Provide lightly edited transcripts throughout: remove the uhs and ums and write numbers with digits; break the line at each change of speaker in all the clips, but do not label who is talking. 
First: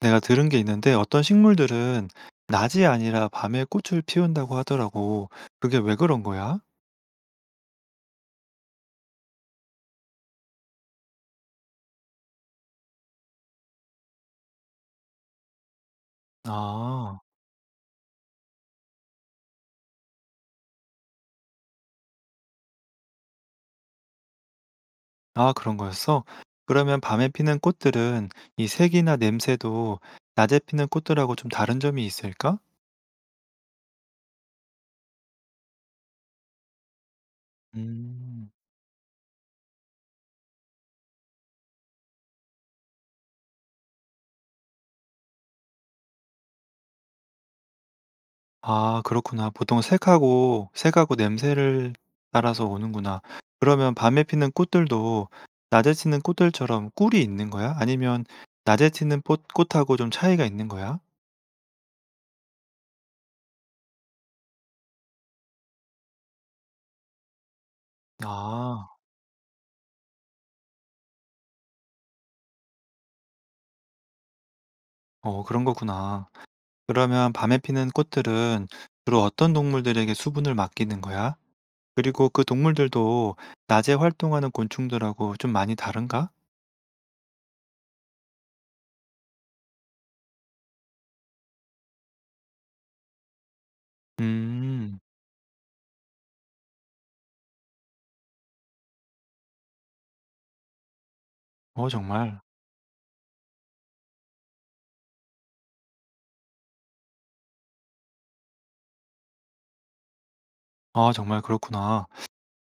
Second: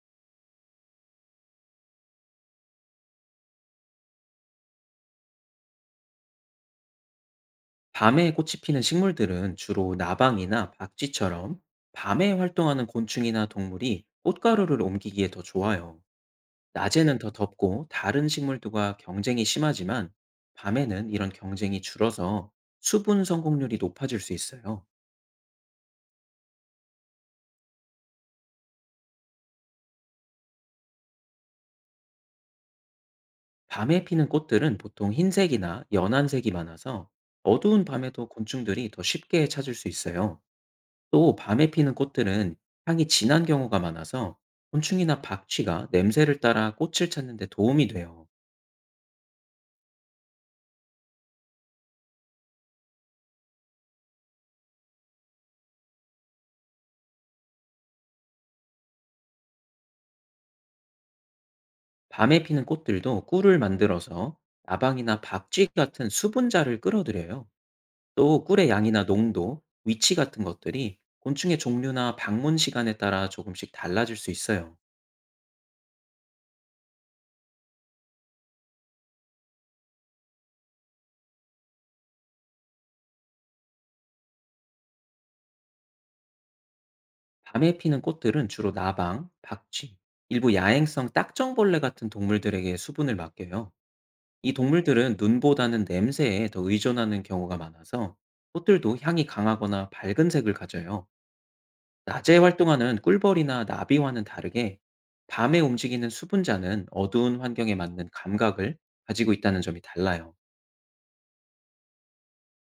내가 들은 게 있는데 어떤 식물들은 낮이 아니라 밤에 꽃을 피운다고 하더라고. 그게 왜 그런 거야?
밤에 꽃이 피는 식물들은 주로 나방이나 박쥐처럼 밤에 활동하는 곤충이나 동물이 꽃가루를 옮기기에 더 좋아요.
아,
낮에는 더 덥고 다른 식물들과 경쟁이 심하지만 밤에는 이런 경쟁이 줄어서 수분 성공률이 높아질 수 있어요.
아, 그런 거였어? 그러면 밤에 피는 꽃들은 이 색이나 냄새도 낮에 피는 꽃들하고 좀 다른 점이 있을까?
밤에 피는 꽃들은 보통 흰색이나 연한 색이 많아서 어두운 밤에도
음.
곤충들이 더 쉽게 찾을 수 있어요. 또 밤에 피는 꽃들은 향이 진한 경우가 많아서 곤충이나 박쥐가 냄새를 따라 꽃을 찾는 데 도움이 돼요.
아, 그렇구나. 보통 색하고, 색하고 냄새를 따라서 오는구나. 그러면 밤에 피는 꽃들도 낮에 피는 꽃들처럼 꿀이 있는 거야? 아니면 낮에 피는 꽃하고 좀 차이가 있는 거야?
밤에 피는 꽃들도 꿀을 만들어서 나방이나 박쥐 같은 수분자를 끌어들여요. 또 꿀의
아.
양이나 농도, 위치 같은 것들이 곤충의 종류나 방문 시간에 따라 조금씩 달라질 수 있어요.
어 그런 거구나. 그러면 밤에 피는 꽃들은 주로 어떤 동물들에게 수분을 맡기는 거야? 그리고 그 동물들도 낮에 활동하는 곤충들하고 좀 많이 다른가?
밤에 피는 꽃들은 주로 나방, 박쥐, 일부 야행성 딱정벌레 같은 동물들에게 수분을 맡겨요. 이
음.
동물들은 눈보다는 냄새에 더 의존하는 경우가 많아서 꽃들도 향이 강하거나 밝은 색을 가져요.
어
낮에
정말.
활동하는 꿀벌이나 나비와는 다르게 밤에 움직이는 수분자는 어두운 환경에 맞는 감각을 가지고 있다는 점이 달라요.
아 정말 그렇구나.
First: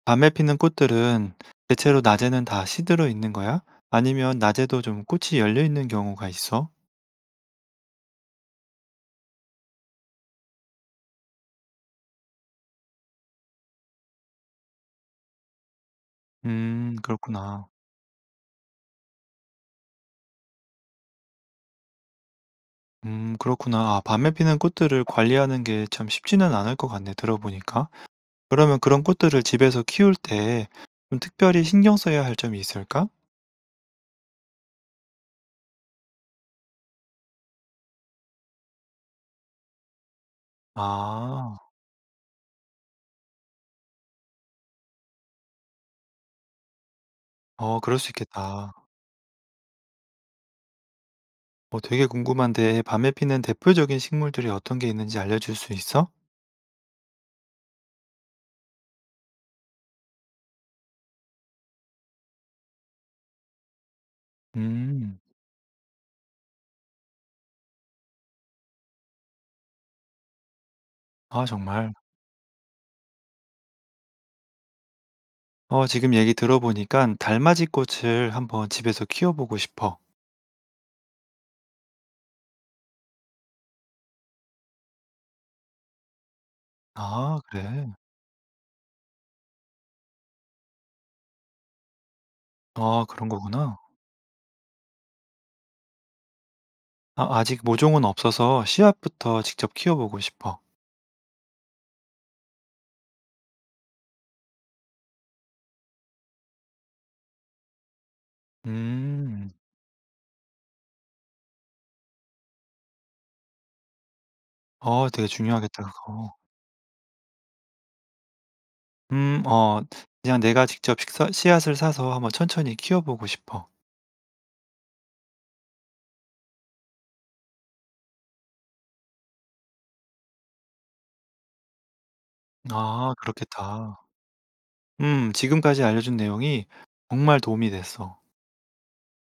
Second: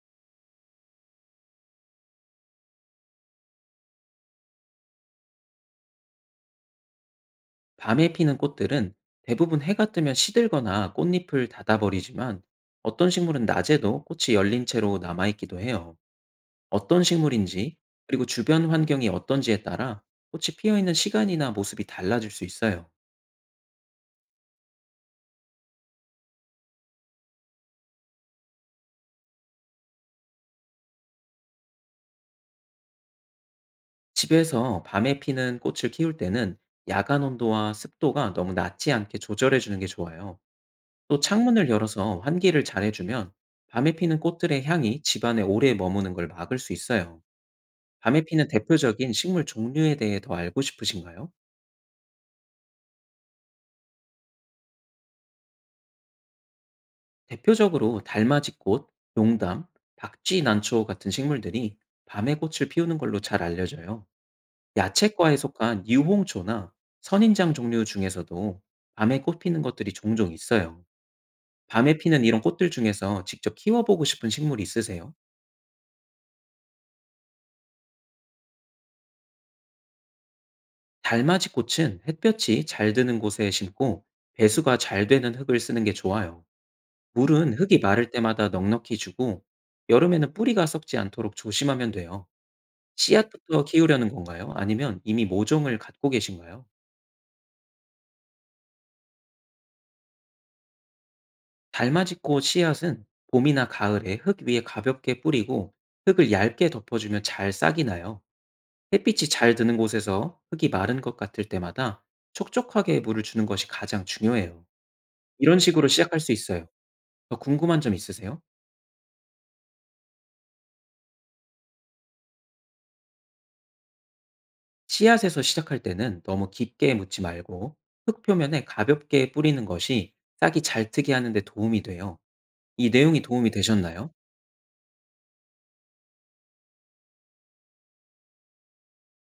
밤에 피는 꽃들은 대체로 낮에는 다 시들어 있는 거야? 아니면 낮에도 좀 꽃이 열려 있는 경우가 있어?
밤에 피는 꽃들은 대부분 해가 뜨면 시들거나 꽃잎을 닫아버리지만 어떤 식물은 낮에도 꽃이 열린 채로 남아있기도 해요. 어떤
그렇구나.
식물인지 그리고 주변 환경이 어떤지에 따라 꽃이 피어 있는 시간이나 모습이 달라질 수 있어요.
그렇구나. 아 밤에 피는 꽃들을 관리하는 게 참 쉽지는 않을 것 같네 들어보니까. 그러면 그런 꽃들을 집에서 키울 때 좀 특별히 신경 써야 할 점이 있을까?
집에서 밤에 피는 꽃을 키울 때는 야간 온도와 습도가 너무 낮지 않게 조절해 주는 게 좋아요. 또
아.
창문을 열어서 환기를 잘 해주면 밤에 피는 꽃들의 향이 집안에 오래 머무는 걸 막을 수 있어요.
어 그럴 수
밤에 피는
있겠다.
대표적인 식물 종류에 대해 더 알고 싶으신가요?
어 되게 궁금한데 밤에 피는 대표적인 식물들이 어떤 게 있는지 알려줄 수 있어?
대표적으로 달맞이꽃, 용담, 박쥐난초 같은 식물들이 밤에 꽃을 피우는 걸로 잘 알려져요.
음.
야채과에 속한 유홍초나 선인장 종류 중에서도 밤에 꽃 피는 것들이 종종 있어요.
아 정말.
밤에 피는 이런 꽃들 중에서 직접 키워보고 싶은 식물 있으세요?
어 지금 얘기 들어보니까 달맞이 꽃을 한번 집에서 키워보고 싶어.
달맞이 꽃은 햇볕이 잘 드는 곳에 심고 배수가 잘 되는 흙을 쓰는 게 좋아요.
아
물은 흙이
그래.
마를 때마다 넉넉히 주고 여름에는 뿌리가 썩지 않도록 조심하면 돼요.
아 그런
씨앗부터
거구나.
키우려는 건가요? 아니면 이미 모종을 갖고 계신가요?
아 아직 모종은 없어서 씨앗부터 직접 키워보고 싶어.
달맞이꽃 씨앗은 봄이나 가을에 흙 위에 가볍게 뿌리고 흙을 얇게 덮어주면 잘 싹이 나요. 햇빛이
음.
잘 드는 곳에서 흙이 마른 것 같을 때마다 촉촉하게 물을 주는 것이 가장 중요해요.
어 되게
이런
중요하겠다
식으로 시작할
그거.
수 있어요. 더 궁금한 점 있으세요?
어 "그냥 내가 직접 식사 씨앗을 사서 한번 천천히 키워보고 싶어."
씨앗에서 시작할 때는 너무 깊게 묻지 말고 흙 표면에 가볍게 뿌리는 것이 싹이 잘 트게 하는 데 도움이 돼요. 이
아
내용이 도움이
그렇겠다.
되셨나요?
지금까지 알려준 내용이 정말 도움이 됐어.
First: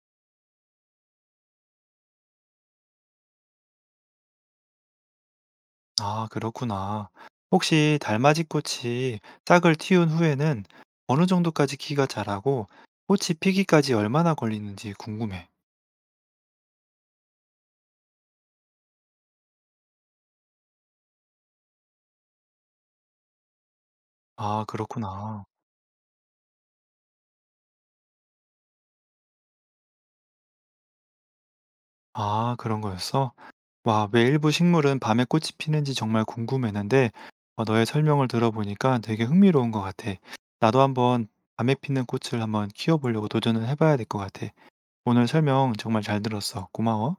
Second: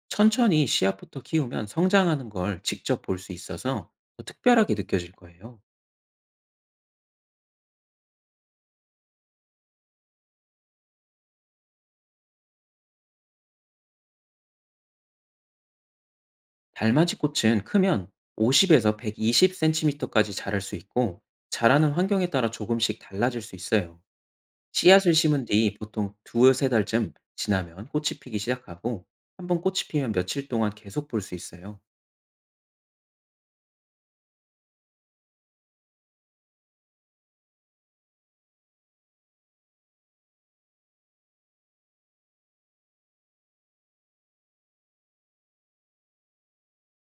천천히 씨앗부터 키우면 성장하는 걸 직접 볼 수 있어서 더 특별하게 느껴질 거예요.
아 그렇구나. 혹시 달맞이 꽃이 싹을 틔운 후에는 어느 정도까지 키가 자라고 꽃이 피기까지 얼마나 걸리는지 궁금해.
달맞이 꽃은 크면 50에서 120cm까지 자랄 수 있고 자라는 환경에 따라 조금씩 달라질 수 있어요.
아
씨앗을 심은
그렇구나.
뒤 보통 두어 세 달쯤 지나면 꽃이 피기 시작하고 한번 꽃이 피면 며칠 동안 계속 볼 수 있어요.
아 그런 거였어? 왜 일부 식물은 밤에 꽃이 피는지 정말 궁금했는데, 어, 너의 설명을 들어보니까 되게 흥미로운 것 같아. 나도 한번 밤에 피는 꽃을 한번 키워보려고 도전을 해봐야 될 것 같아. 오늘 설명 정말 잘 들었어. 고마워.